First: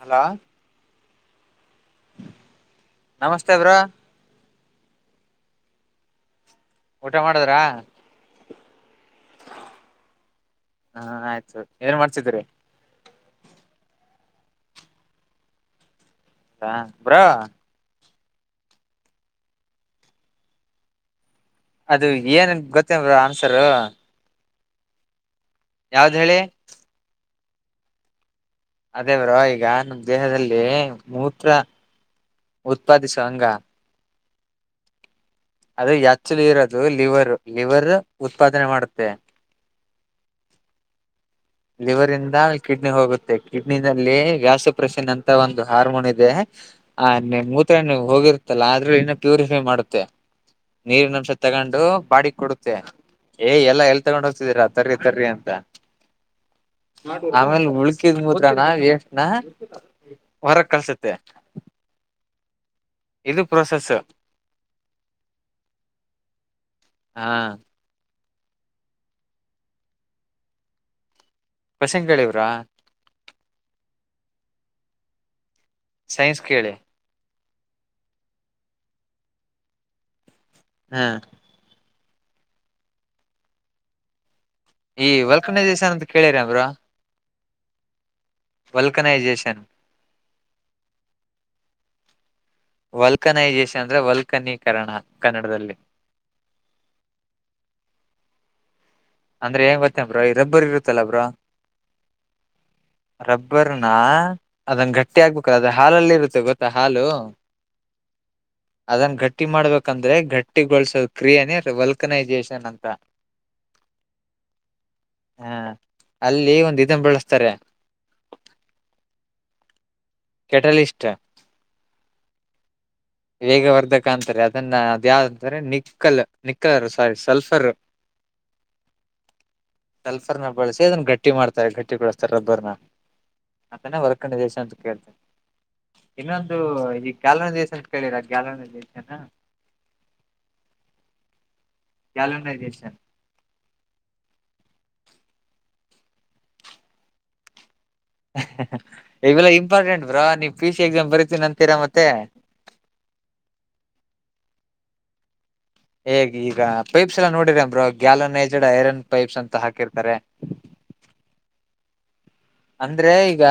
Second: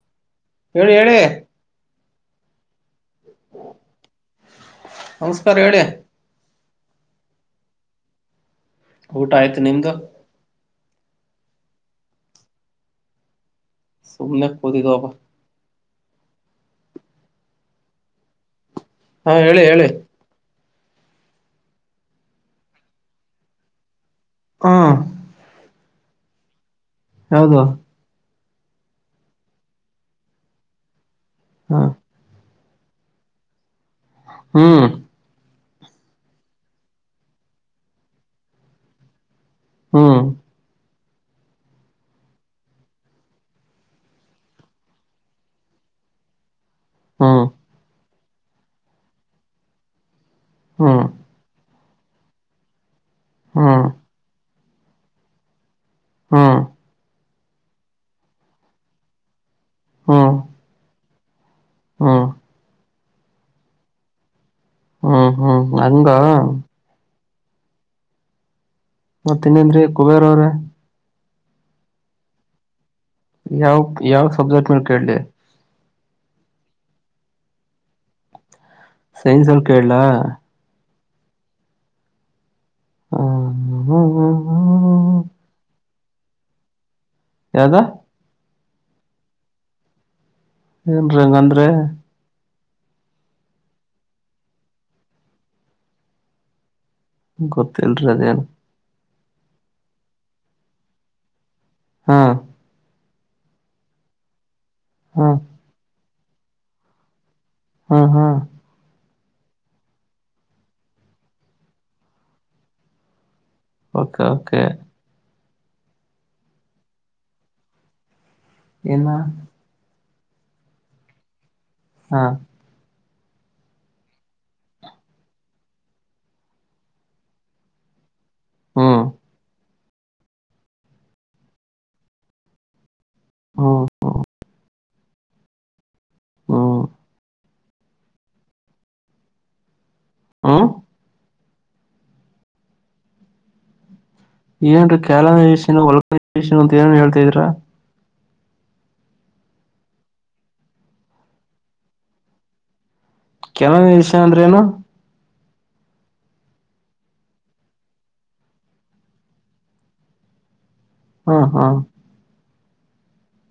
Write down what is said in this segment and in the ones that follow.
Hello ಹೇಳ ಹೇಳಡೆ ನಮಸ್ತೆ ಬ್ರೋ ನಮಸ್ಕಾರ ಹೇಳಿ ಊಟ ಮಾಡುದ್ರಾ ಊಟ ಆಯ್ತು ನಿಮ್ದ ಹಾ ಆಯ್ತು ಏನ್ ಮಾಡ್ಸಿದ್ದೀರಿ ಸುಮನೆ ಕೊದಗಬ ಹಾ ಬ್ರೋ ಹಾ ಹೇಳಿ ಹೇಳಿ ಅದು ಏನ್ ಗೊತ್ತೇನ್ ಆನ್ಸರು ಹಾ ಯಾವ್ದ್ ಹೇಳಿ ಯಾವುದು ಅದೇ ಬ್ರೋ ಈಗ ನಮ್ಮ ದೇಹದಲ್ಲಿ ಮೂತ್ರ ಹಾ ಉತ್ಪಾದಿಸುವಂಗ ಹ್ಮ್ ಅದು ಎಚ್ಚಲು ಇರೋದು ಲಿವರ್ ಲಿವರ್ ಉತ್ಪಾದನೆ ಮಾಡುತ್ತೆ ಹಾ ಲಿವರಿಂದ ಕಿಡ್ನಿ ಹೋಗುತ್ತೆ ಕಿಡ್ನಿನಲ್ಲಿ ಗ್ಯಾಸುಪ್ರೆಶನ್ ಅಂತ ಒಂದು ಹಾರ್ಮೋನ್ ಇದೆ ಹಾ ಹ್ಮ್ ನಿಮ್ ಮೂತ್ರ ಏನು ಹೋಗಿರತ್ತಲ್ಲ ಆದ್ರೂ ಇನ್ನ ಪ್ಯೂರಿಫೈ ಮಾಡುತ್ತೆ. ಹ್ಮ್ ಹ್ಮ್ ನೀರಿನಂಶ ತಗೊಂಡು ಬಾಡಿಗೆ ಕೊಡುತ್ತೆ. ಏ ಎಲ್ಲ ಹ್ಮ್ ಎಲ್ ತಗೊಂಡ್ ಹೋಗ್ತಿದ್ದೀರಾ. ತರ್ರಿ ತರ್ರಿ ಅಂತ. ಆಮೇಲೆ ಉಳ್ಕಿದ್ ಮೂತ್ರಾನ ವೇಸ್ಟ್ ನಾ ಹ್ಮ್ ಹ್ಮ್ ಹೊರಗ್ ಕಳ್ಸುತ್ತೆ. ಹ್ಮ್ ಇದು ಪ್ರೊಸೆಸ್. ಹ್ಮ್ ಹಂಗಾ. ಹಾ. ಮತ್ತ ಇನ್ನೇನ್ರಿ ಕುಬೇರ ಅವ್ರೆ. [unintelligible] ಯಾವ್ ಯಾವ್ ಸಬ್ಜೆಕ್ಟ್ ಮೇಲ್ ಕೇಳ್ಲಿ. ಸೈನ್ಸ್ ಕೇಳಿ. ಸೈನ್ಸಲ್ ಕೇಳ್ಲಾ. ಹಾ. ಹ್ಮ್ ಹ್ಮ್ ಹ್ಮ್ ಹ್ಮ್. ಈ ವಲ್ಕನೈಸೇಶನ್ ಅಂತ ಕೇಳಿರ್ಯಾ ಬ್ರೋ. ಯಾವ್ದು. ವೆಲ್ಕನೈಜೇಷನ್. ಏನ್ರಿ ಹಂಗಂದ್ರೆ. ವಲ್ಕನೈಜೇಷನ್ ಅಂದ್ರೆ ವಲ್ಕನೀಕರಣ ಕನ್ನಡದಲ್ಲಿ. ಗೊತ್ತಿಲ್ರಿ ಅದೇನು. ಅಂದ್ರೆ ಏನ್ ಗೊತ್ತಾ ಬ್ರೋ ಈ ರಬ್ಬರ್ ಇರುತ್ತಲ್ಲಾ ಬ್ರೋ. ಹಾ. ರಬ್ಬರ್ನ ಅದನ್ ಗಟ್ಟಿ ಹಾ ಆಗ್ಬೇಕ್ರ ಅದ ಹಾಲಲ್ಲಿ ಇರುತ್ತೆ ಗೊತ್ತಾ ಹಾಲು. ಹಾ ಹಾ. ಅದನ್ನ ಗಟ್ಟಿ ಮಾಡ್ಬೇಕಂದ್ರೆ ಗಟ್ಟಿಗೊಳ್ಸೊ ಕ್ರಿಯೆನೇ ವಲ್ಕನೈಜೇಷನ್ ಅಂತ. ಓಕೆ. ಹಾ ಅಲ್ಲಿ ಒಂದು ಇದನ್ ಬಳಸ್ತಾರೆ. ಏನ್ನಾ. ಕೆಟಲಿಸ್ಟ್. ಹಾ. [inaudible] ವೇಗವರ್ಧಕ ಅಂತಾರೆ ಅದನ್ನ ಅದ ಯಾವ್ದ ಅಂದ್ರ ನಿಕ್ಕಲ್ ನಿಕ್ಕರ್ ಸಾರಿ ಸಲ್ಫರ್. [inaudible] ಹ್ಮ್. ಸಲ್ಫರ್ನ ಬಳಸಿ ಅದನ್ನ ಗಟ್ಟಿ ಮಾಡ್ತಾರೆ ಗಟ್ಟಿ ಗೊಳಿಸ್ತಾರೆ ರಬ್ಬರ್ನ. ಹ್ಮ್ ಅದನ್ನ ವಲ್ಕನೈಜೇಷನ್ ಅಂತ ಹೇಳ್ತಾರೆ. ಇನ್ನೊಂದು ಹ್ಮ್ ಈ ಗ್ಯಾಲೋನೈಜೇಷನ್ ಅಂತ ಕೇಳಿರ ಗ್ಯಾಲೋನೈಜೇಷನ್. ಮ್ಮ್. ಗ್ಯಾಲೋನೈಜೇಷನ್. ಏನ್ರಿ ಗ್ಯಾಲೋನೈಜೇಷನ್ ವಲ್ಕನೈಜೇಷನ್ ಅಂತ ಏನೇನೋ ಹೇಳ್ತಾ ಇದ್ದೀರಾ. ಇವೆಲ್ಲಾ ಇಂಪಾರ್ಟೆಂಟ್ ಬ್ರೋ ನೀವ್ ಪಿ ಸಿ ಎಕ್ಸಾಮ್ ಬರಿತೀನಿ ಅಂತೀರಾ ಮತ್ತೆ. [inaudible] ಗ್ಯಾಲೊನೈಜೇಷನ್ ಅಂದ್ರೆ ಏನು. ಹೇ ಈಗ ಪೈಪ್ಸ್ ಎಲ್ಲ ನೋಡಿರಲ್ಲ ಬ್ರೋ ಗ್ಯಾಲನೈಜಡ್ ಐರನ್ ಪೈಪ್ಸ್ ಅಂತ ಹಾಕಿರ್ತಾರೆ. ಹ್ಮ್ ಹ್ಮ್. ಅಂದ್ರೆ ಈಗ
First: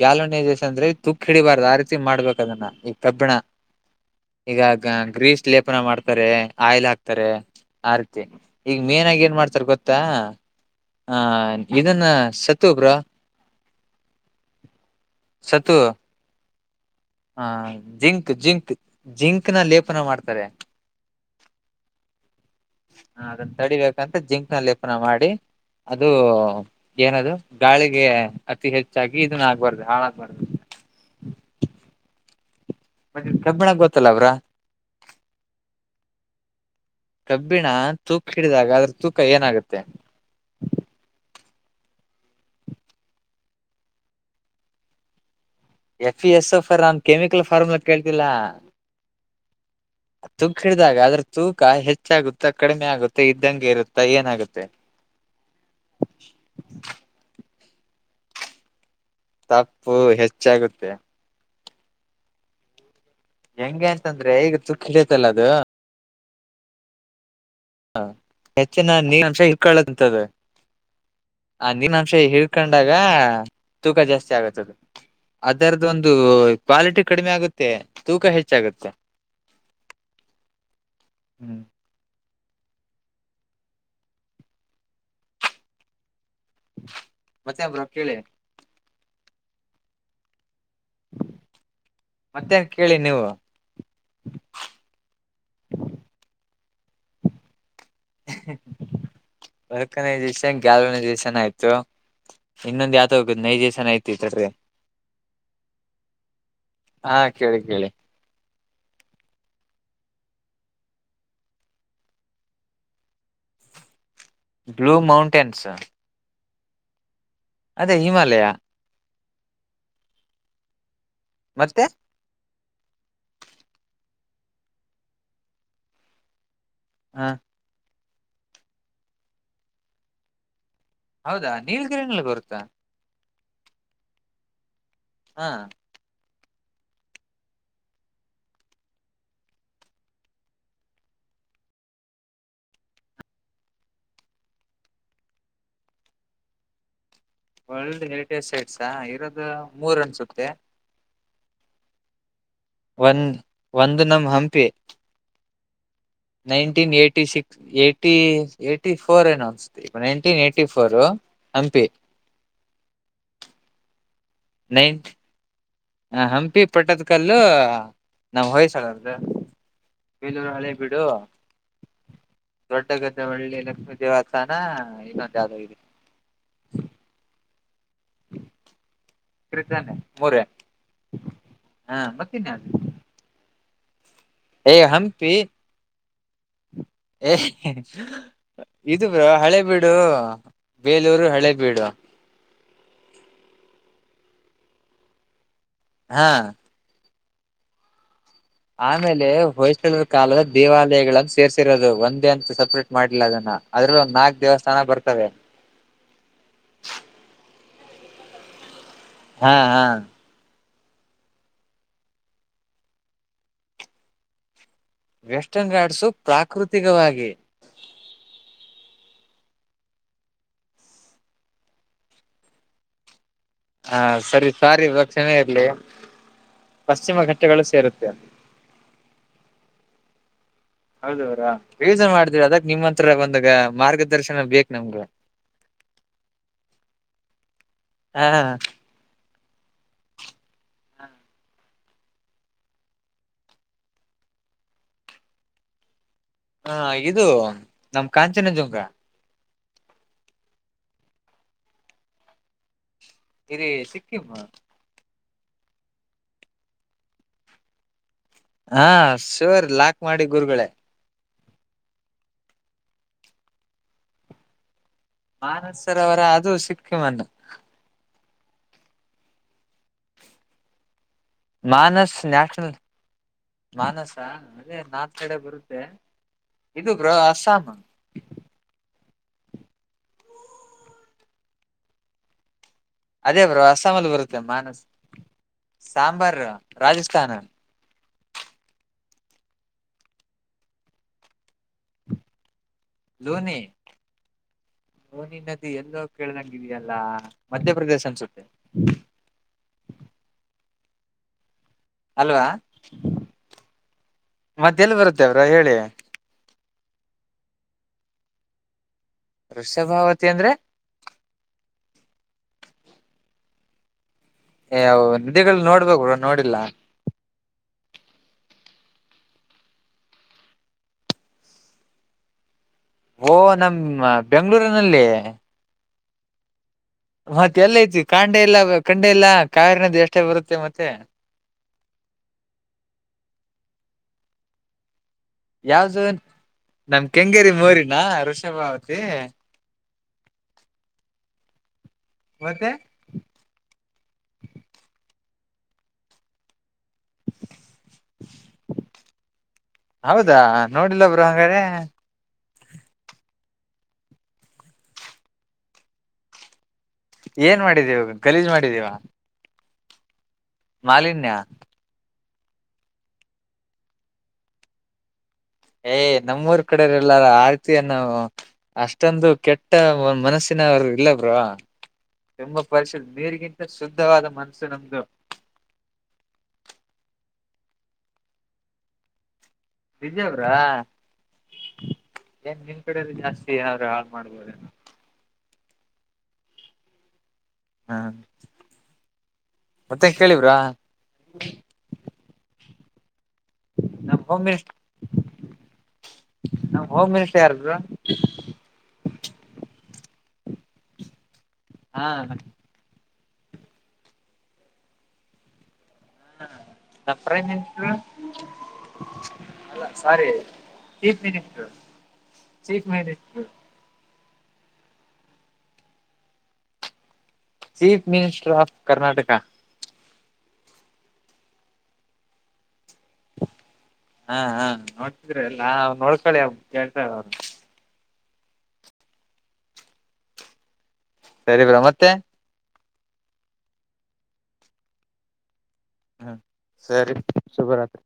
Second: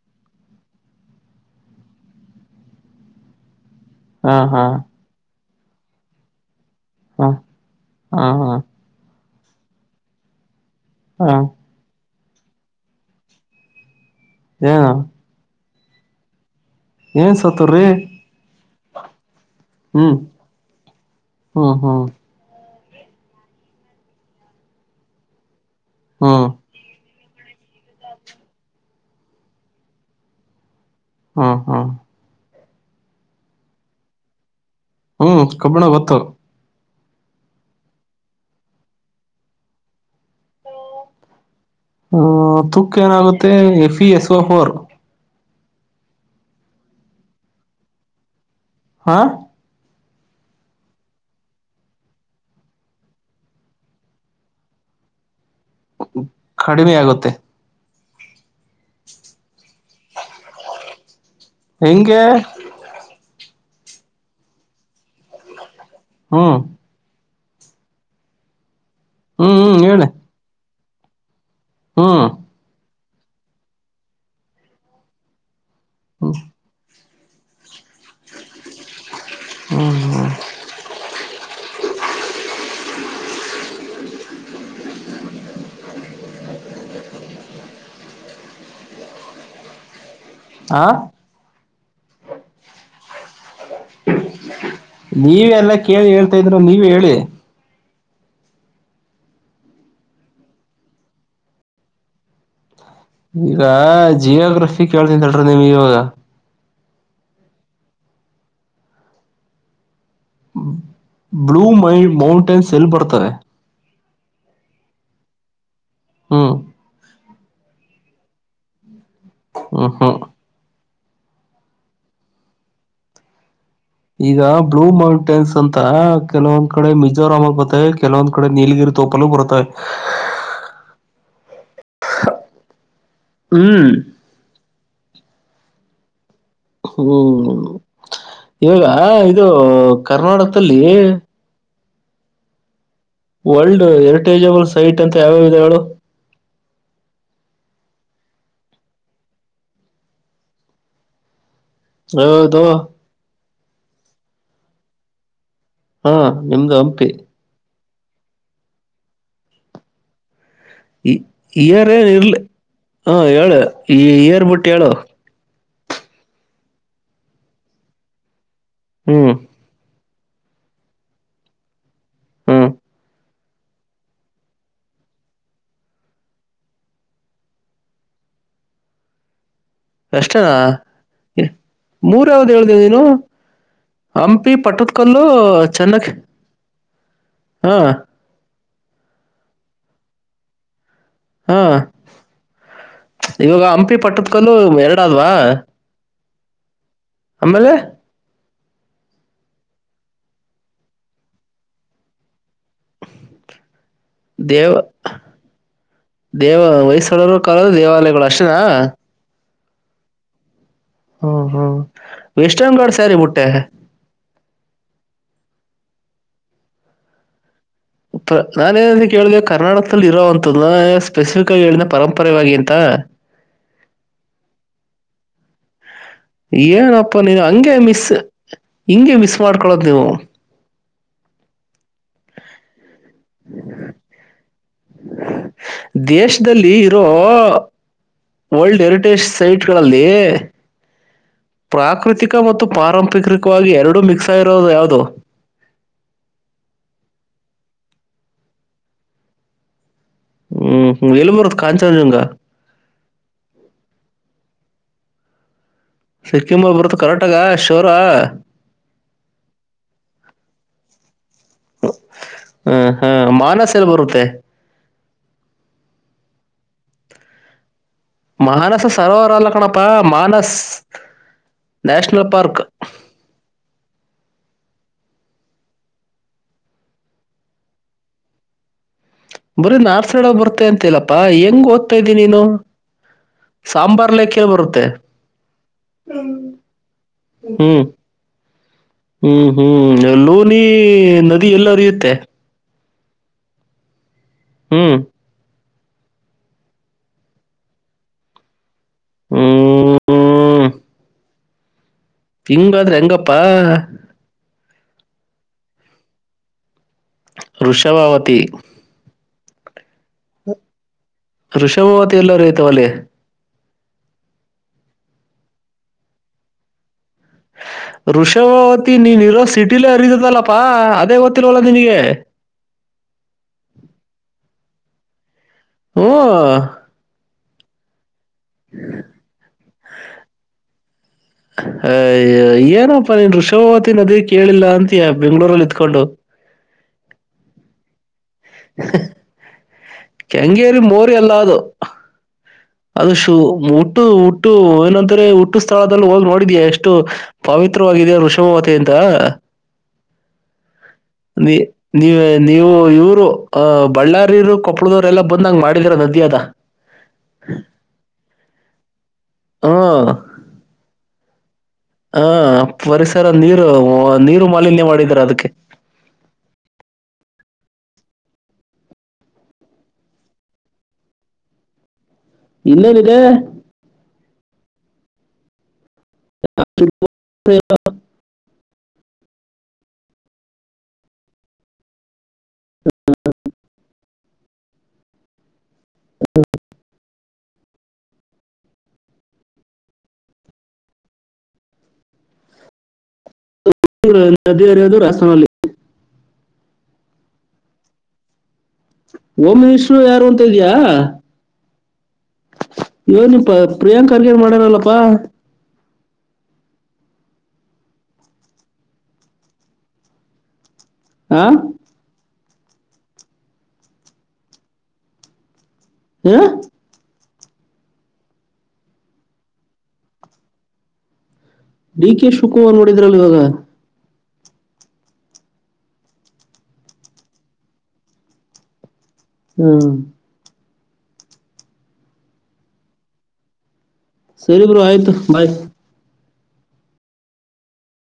ಗ್ಯಾಲೋನೈಜೇಷನ್ ಅಂದ್ರೆ ತುಕ್ ಹಿಡಿಬಾರ್ದು ಆ ರೀತಿ ಮಾಡ್ಬೇಕ್ ಅದನ್ನ ಈಗ ಕಬ್ಬಿಣ. ಹಾ ಈಗ ಹಾ ಗ್ ಗ್ರೀಸ್ ಲೇಪನ ಮಾಡ್ತಾರೆ. ಆಯಿಲ್ ಹಾಕ್ತಾರೆ ಆ ರೀತಿ ಹಾ ಹಾ ಹಾ ಈಗ ಮೇನ್ಆಗಿ ಏನ್ ಮಾಡ್ತಾರೆ ಗೊತ್ತಾ. ಆ ಹಾ ಇದನ್ನ ಸತು ಬ್ರೋ. ಏನು ಸತ್ತು ಹಾ ಸತ್ತವ್ರಿ ಜಿಂಕ್ ಜಿಂಕ್ ಜಿಂಕ್ನ ಲೇಪನ ಮಾಡ್ತಾರೆ ಹ್ಮ ಹ್ಮ ಹ ಅದನ್ನ ತಡಿಬೇಕಂತ ಜಿಂಕ್ನ ಲೇಪನ ಮಾಡಿ ಅದು ಹ್ಮ್ ಏನದು ಗಾಳಿಗೆ ಅತಿ ಹೆಚ್ಚಾಗಿ ಇದನ್ನ ಆಕಬಾರದು ಹಾಳಾಗಬಾರ್ದು ಹಾ ಹಾ ಮತ್ತೆ ಕಬ್ಬಿಣ ಗೊತ್ತಲ್ಲ ಬ್ರೋ ಹ್ಮ್ ಕಬ್ಬಿಣ ಗೊತ್ತು ಕಬ್ಬಿಣ ತುಕ್ಕು ಹಿಡಿದಾಗ ಅದ್ರ ತೂಕ ಏನಾಗುತ್ತೆ ಹ್ಮ ತುಕ್ ಏನಾಗುತ್ತೆ F E S O four F E S O four ನಾನನ್ ಕೆಮಿಕಲ್ ಫಾರ್ಮ್ ಕೇಳ್ತಿಲ್ಲಾ ಹಾ ತುಕ್ ಹಿಡಿದಾಗ ಅದ್ರ ತೂಕ ಹೆಚ್ಚಾಗುತ್ತ ಕಡಿಮೆ ಆಗುತ್ತ ಇದ್ದಂಗೆ ಇರುತ್ತ ಏನಾಗುತ್ತೆ [inaudible] ಕಡಿಮೆ ಆಗುತ್ತೆ ತಪ್ಪು ಹೆಚ್ಚಾಗುತ್ತೆ ಹೆಂಗೆ ಹೆಂಗೆ ಅಂತಂದ್ರೆ ಈಗ ತುಕ್ಕು ಹಿಡಿಯತಲ್ಲ ಅದು ಹ್ಮ ಹ ಹೆಚ್ಚಿನ ನೀರು ಅಂಷ ಹ್ಮ್ ಹ್ಮ್ ಹೇಳಿ ಇರುಕೊಳ್ಳಂತದ ಆ ನೀರಿನ ಅಂಶ ಹ್ಮ್ ಹಿಡ್ಕೊಂಡಾಗ ತೂಕ ಜಾಸ್ತಿ ಆಗತ್ತದು ಅ ಅದರದ ಒಂದು ಹ್ಮ್. ಕ್ವಾಲಿಟಿ ಕಡಿಮೆ ಆಗುತ್ತೆ ತೂಕ ಹೆಚ್ಚಾಗುತ್ತೆ ಹ್ಮ್ ಮತ್ತೆ ಬ್ರೋ ಕೇಳಿ ಆ ಮತ್ತೇನ್ ಕೇಳಿ ನೀವು ನೀವ ಎಲ್ಲ ಕೇಳಿ ಹೇಳ್ತಾ ಇದ್ದೀರಾ ನೀವೆ ಹೇಳಿ ವರ್ಕನೈಜೇಷನ್ ಗಲನೈಜೇಷನ್ ಆಯ್ತು ಇನ್ನೊಂದ್ ಯಾವ್ದ ಹೋಗುದು ಈಗ ನೈಜೇಷನ್ ಐತಿ ತಡ್ರಿ ಜಿಯೋಗ್ರಫಿ [unintelligible] ನಿಮ್ಗೆ ಇವಾಗ ಹಾ ಕೇಳಿ ಕೇಳಿ ಬ್ಲೂ ಮೈ ಮೌಂಟೆನ್ಸ್ ಎಲ್ಲಿ ಬರ್ತಾರೆ ಬ್ಲೂ ಮೌಂಟೇನ್ಸ್ ಹಾಂ ಅದೇ ಹಿಮಾಲಯ ಹ ಹಾ ಮತ್ತೆ ಈಗ ಬ್ಲೂ ಮೌಂಟೇನ್ಸ್ ಅಂತ ಕೆಲವೊಂದ್ ಕಡೆ ಮಿಜೋರಾಮ್ ಆಗ್ಬತ್ತೆ ಕೆಲವೊಂದ್ ಕಡೆ ನೀಲಗಿರಿ ತೋಪಲು ಬರ್ತವೆ ಹೌದಾ ನೀಲಗಿರಿನಲ್ಲಿ ಬರುತ್ತಾ ಹ್ಮ್ ಹಾ ಹ್ಮ್ ಈವಾಗ ಇದು ಕರ್ನಾಟಕದಲ್ಲಿ ವರ್ಲ್ಡ್ ಹೆರಿಟೇಜಬಲ್ ಸೈಟ್ ಅಂತ ಯಾವ್ಯವು ಇದೆ ಹೇಳು ವರ್ಲ್ಡ್ ಹೆರಿಟೇಜ್ ಸೈಟ್ಸ ಇರೋದು ಮೂರ್ ಅನ್ಸುತ್ತೆ ಹ ಒಂದ್ ಒಂದು ನಮ್ ಹಂಪಿ ಹಾ ನಿಮ್ದು nineteen Hampi eighty six eighty eighty four ಏನೋ ಅನಿಸುತ್ತೆ ಇಯರ್ ಏನು ಇರ್ಲಿ ಹ ಹೇಳು ಈ ಇಯರ್ ಬಿಟ್ಟು ಹೇಳು ಹ ಹಂಪಿ ಪಟ್ಟದ್ ಕಲ್ಲು ನಾವ್ ಹೊಯ್ಸಳಾರ್ದು ಹ್ಮ್ ಬೇಲೂರು ಹಳೆ ಬಿಡು ಹ್ಮ್ ದೊಡ್ಡ ಗದ್ದೆ ಮಳ್ಳಿ ಲಕ್ಷ್ಮೀ ದೇವಸ್ಥಾನ ಇನ್ನೊಂದು ಯ್ದ ಇದೆ ಕೃತಾನೆ ಮೂರೇ ಅಷ್ಟನಾ ಹಾ ಮೂರ ಯಾವ್ದ ಹೇಳ್ದೇವ ಮತ್ತಿನ್ಯಾವ್ದು ನೀನು ಹಂಪಿ, ಏ ಪಟ್ಟದಕಲ್ಲು, ಹಂಪಿ ಚೆನ್ನಕ್ ಹಾ, ಇದು ಬ್ರ ಹಳೆ ಬಿೀಡು ಹಾ ಇವಾಗ ಹಂಪಿ ಪಟ್ಟದ ಕಲ್ಲು ಎರಡ ಆದ್ವಾ ಹಾ ಅಮೇಲೆ ಆಮೇಲೆ ಹೊೋಯ್ಸ್ಳದ ಕಾಲದ ದೇವಾಲಯಗಳನ್ನು ಸೇರ್ಸಿರೋದು ಒಂದೇ ಅಂತ ಟ್ ಮಾಡಲಿಲ್ಲ ಅದನ್ನ ಅದ್ರಲ್ಲಿ ಒಂದು ನಾಕಕ್ ದೇವ ದೇವಸ್ಥಾನ ಬರ್ತವೆ ದೇವ ವಯಸ್ಸಳೋರ ಕಾಲದ ದೇವಾಲಯಗಳು ಅಷ್ಟೇನಾ ಹಾ ಹಾ ಹ್ಮ ಹ್ಮ್ ವಷಗಢ ಸಾರಿ ಬುಟ್ಟೆ ವೆಸ್ಟರ್ನ್ ರಾಡ್ಸು ಪ್ರಾಕೃತಿಕವಾಗಿ ನಾನೇಏನ ಕೇಳಿದೆ ಕರ್ನಾಟಕದಲ್ಲಿ ಇರೋ ಅಂತದ ಸ್ಪೆಸಿಫಿಕ್ ಆಗಿ ಹೇಳನ ಪರಂಪರೆವಾಗಿ ಎಂತ ಹಾ ಸರಿ ಸಾರಿ ಇವ ಕ್ಷಣೇ ಇರ್ಲಿ ಏನಪ್ಪಾ ಪಶ್ಚಿಮ ನೀನು ಘಟ್ಟಗಳು ಹಂಗೆ ಮಿಸ್ ಸೇರುತ್ತೆ ಹಿಂಗಗೆ ಮಿಸ್ ಮಾಡ್ಕೊಳೋದ್ ನೀವು ಹೌದ್ರಾ ಯಜನ್ ಮಾಡ್ದರ ಅದಕ್ ನಿಮ್ಮ ಹತ್ರ ಬಂದಾಗ ಮಾರ್ಗದರ್ಶನ ಬೇಕಕ್ ನಮ್ಗ ದೇಶದಲ್ಲಿ ಇರೋ ಹ ವರ್ಲ್ಡ್ ಹೆರಿಟೇಜ್ ಸೈಟ್ಗಳಲ್ಲಿ ಪ್ರಾಕೃತಿಕ ಮತ್ತು ಪಾರಂಪರಿಕವಾಗಿ ಎರಡೂ ಮಿಕ್ಸ್ ಆಗಿರೋದು ಯಾವು್ದದು ಹಾ ಇದು ನಮ್ ಕಾಂಚನಜುಂಗ ಹ್ಮ್ ಎಲಪುರ ಕಾಂಚಗಂಗಾ ಇ ಸಿಕ್ಕಿಮ ಸಿಕ್ಕಿಮ ಬರುತ್ತ ಕರ್ನಾಟಕ ಶೋರ ಹಾ ಶುವರ್ ಲಾಕ್ ಮಾಡಿ ಗುರುಗಳೇ ಹ್ಮ ಹಾ ಮಾನಸ ಎಲ್ಲ ಬರುತ್ತೆ ಮಾನಸರವರ ಅದು ಸಿಕ್ಕಮನ್ನ ಮಾನಸ ಸರೋವರಲ್ಲ ಕಣಪ್ಪಾ ಮಾನಸ್ ಮಾನಸ್ ನ್ಯಾಷನಲ್ ಮಾನಸ್ ಅದೇ ನಾಲ್ ಕಡೆ ಬರುತ್ತೆ ಇದು ಬ್ರೋ ಅಸ್ಸಾಮ ಬರೀ ನಾಡ್ ಸೈಡ ಬರ್ತ ಅಂತಿಲ್ಲಪ್ಪಾ ಹೆಂಗ್ ಓದ್ತಾ ಇದ್ದಿ ನೀನು ಅದೇ ಬ್ರೋ ಅಸ್ಸಾಮಲ್ಲಿ ಸಾಂಬಾರ್ ಲೇಕ್ ಬರುತ್ತೆ ಎಲ್ಲಿ ಮಾನಸ ಸಾಂಬಾರ್ ರಾಜಸ್ಥಾನ ಹ್ಮ್ ಹ್ಮ್ ಹ್ಮ್ ಏಲೋನಿ ನದಿ ಎಲ್ಲ ಹರಿಯುತ್ತೆ ಧೋನಿ ಹ್ಮ್ ರೋನಿ ನದಿ ಎಲ್ಲೋ ಕೇಳ್ದಂಗಿದೆಯಲ್ಲಾ ಮಧ್ಯಪ್ರದೇಶ ಅನ್ಸುತ್ತೆ ಹ್ಮ ಅಲ್ವಾ ಹಿಂಗಾದ್ರೆ ಹೆಂಗಪ್ಪ ಮತ್ತೆಲ್ಲಿ ಬರುತ್ತೆ ಅವ್ರ ಹೇಳಿ ಋಷಭಾವತಿ ವೃಷಭಾವತಿ ಅಂದ್ರೆ ಋಷಭಾವತಿ ಎಲ್ಲರೂ ಐತವಲ್ಲೇ ಏ ನಧಿಗಳು ನೋಡ್ಬೇಕ ನೋಡಿಲ್ಲ ಋಷಭಾವತಿ ನೀನ್ ಇರೋ ಸಿಟಿಲ ಅರಿದದಲ್ಲಪ್ಪಾ ಅದೇ ಗೊತ್ತಿಲ್ವಲ್ಲ ನಿನಗೆ ಓ ನಮ್ಮ ಬೆಂಗಗಳೂರಿನಲ್ಲಿ ಹ್ಮ ಮತ್ತೆ ಎಲ್ಲ ಐತಿ ಕಾಂಡೆ ಇಲ್ಲ ಕಂಡೆ ಇಲ್ಲಾ ಕಾವರಿನ್ದ ಎಷ್ಟೇ ಬರುತ್ತೆ ಮತ್ತೆ ಅ ಏನಪ್ಪಾ ನೀನ್ ಋಷಭಾವತಿ ನದಿ ಕೇಳಿಲ್ಲ ಅಂತಯ ಬೆಂಗ್ಳೂರಲ್ಲಿ ಯಾವ್ದು ಇತ್ಕೊಂಡು ನಮ್ ಕೆಂಗೇರಿ ಮೋರಿನಾ ಷಭಾವತಿ ಕೆಂಗೇರಿ ಮೋರಿ ಎಲ್ಲ ಅದು ಮತ್ತೆ ಅದು ಶು ಮು ಹಟ್ಟು ಹುಟ್ಟು ಏನಂದ್ರೆ ಹುಟ್ಟು ಸ್ಥಳದಲ್ಲಿ ಹೋದ್ ನೋಡಿದ್ಯಾ ಎಷ್ಟು ಎಷ್ಟು ಪಾವತ್ರವಾಗಿದೆಯ ಋಷಭಾವತ ಇಂದ ಹಾ ನೋಡಿಲ್ಲ ಬರು ಹಂಗಾರೆ ನೀವು ಇವ್ರು ಅ ಬಳ್ಳಾರಿಯವರು ಕೊಪ್ಪಳದವರು ಎಲ್ಲ ಬಂದಂಗ ಮಾಡಿದರ ನದಿ ಅದ ಏನ್ ಮಾಡಿದೀವ ಲೀಜ್ ಮಾಡಿದೀವ ಹ್ಮ ಮಾಲಿನ್ಯ ಹ ಪರಿಸರ ನೀರು ನೀರು ಮಾಲಿನ್ಯ ಮಾಡಿದಾರ ಅದಕ್ಕೆ ಏಯ್ ನಮ್ಮೂರ್ ಕಡೆರೆ ಎಲ್ಲಾರ ಆ ರೀತಿಯನ್ನು ಅಷ್ಟೊಂದು ಕೆಟ್ಟ ಮನಸ್ಸಿನ ಅವರು ಇಲ್ಲ ಬ್ರ ತುಂಬಾ ಪರಿಸಶ ಇನ್ನೇನಿದೆ ನೀರಿಗಿಂತ ಶುದ್ಧವಾದ ಮನಸು ನಮ್ದು [inaudible] ಬಿಜ ಅವ್ರ ಏನ್ ನಿನ್ ಕಡದು ಜಾಸ್ತಿ ಏನ್ರ ಮಾಡ್ಬೋದ ಹ ಹ್ಮ್ ಮತ್ತೆ ಕೇಳಿವ್ರಾ ನದಿ ಮಿನಿಸ್ಟರ್ ಹರಿಯುವದು ರಸ್ಥಾನಲ್ಲಿ ನಮ್ ಹೋಗ್ ಮಲ್ಸ ಯಾರದ ಓಮ ವಿಷರು ಯಾರುಂತಿಯಾ ಹಾ ಇವ ನಿ ಪ ಪ್ರಿಯಾಂಕ ಅರ್ಗೇನ್ ಮಾಡ್ಯಾರಲ್ಲಪ್ಪಾ ಹಾಪ ಅಲ್ಲ ಸಾರಿ ಚ ಮಿನ ಆ ಚ ಮಿನ ಹ್ಮ chief minister of Karnataka D K Shivakumar ನೋಡಿದ್ರಲ್ ಇವಾಗ ಹಾ ಹಾ ನೋಡ್ತಿದ್ರಿ ಎಲ್ಲಾ ಅವರು ನೋಡ್ಕಳಿ ಅವ ಕೇಳ್ತ ಅವ್ರು ಹ್ಮ ಸರಿಬ್ರಾ ಮತ್ತೆ ಸರಿ ಬ್ರೂ ಆಯ್ತು ಬಾಯ್ ಹ್ಮ ಸರಿ ಶುಭರಾತ್ರಿ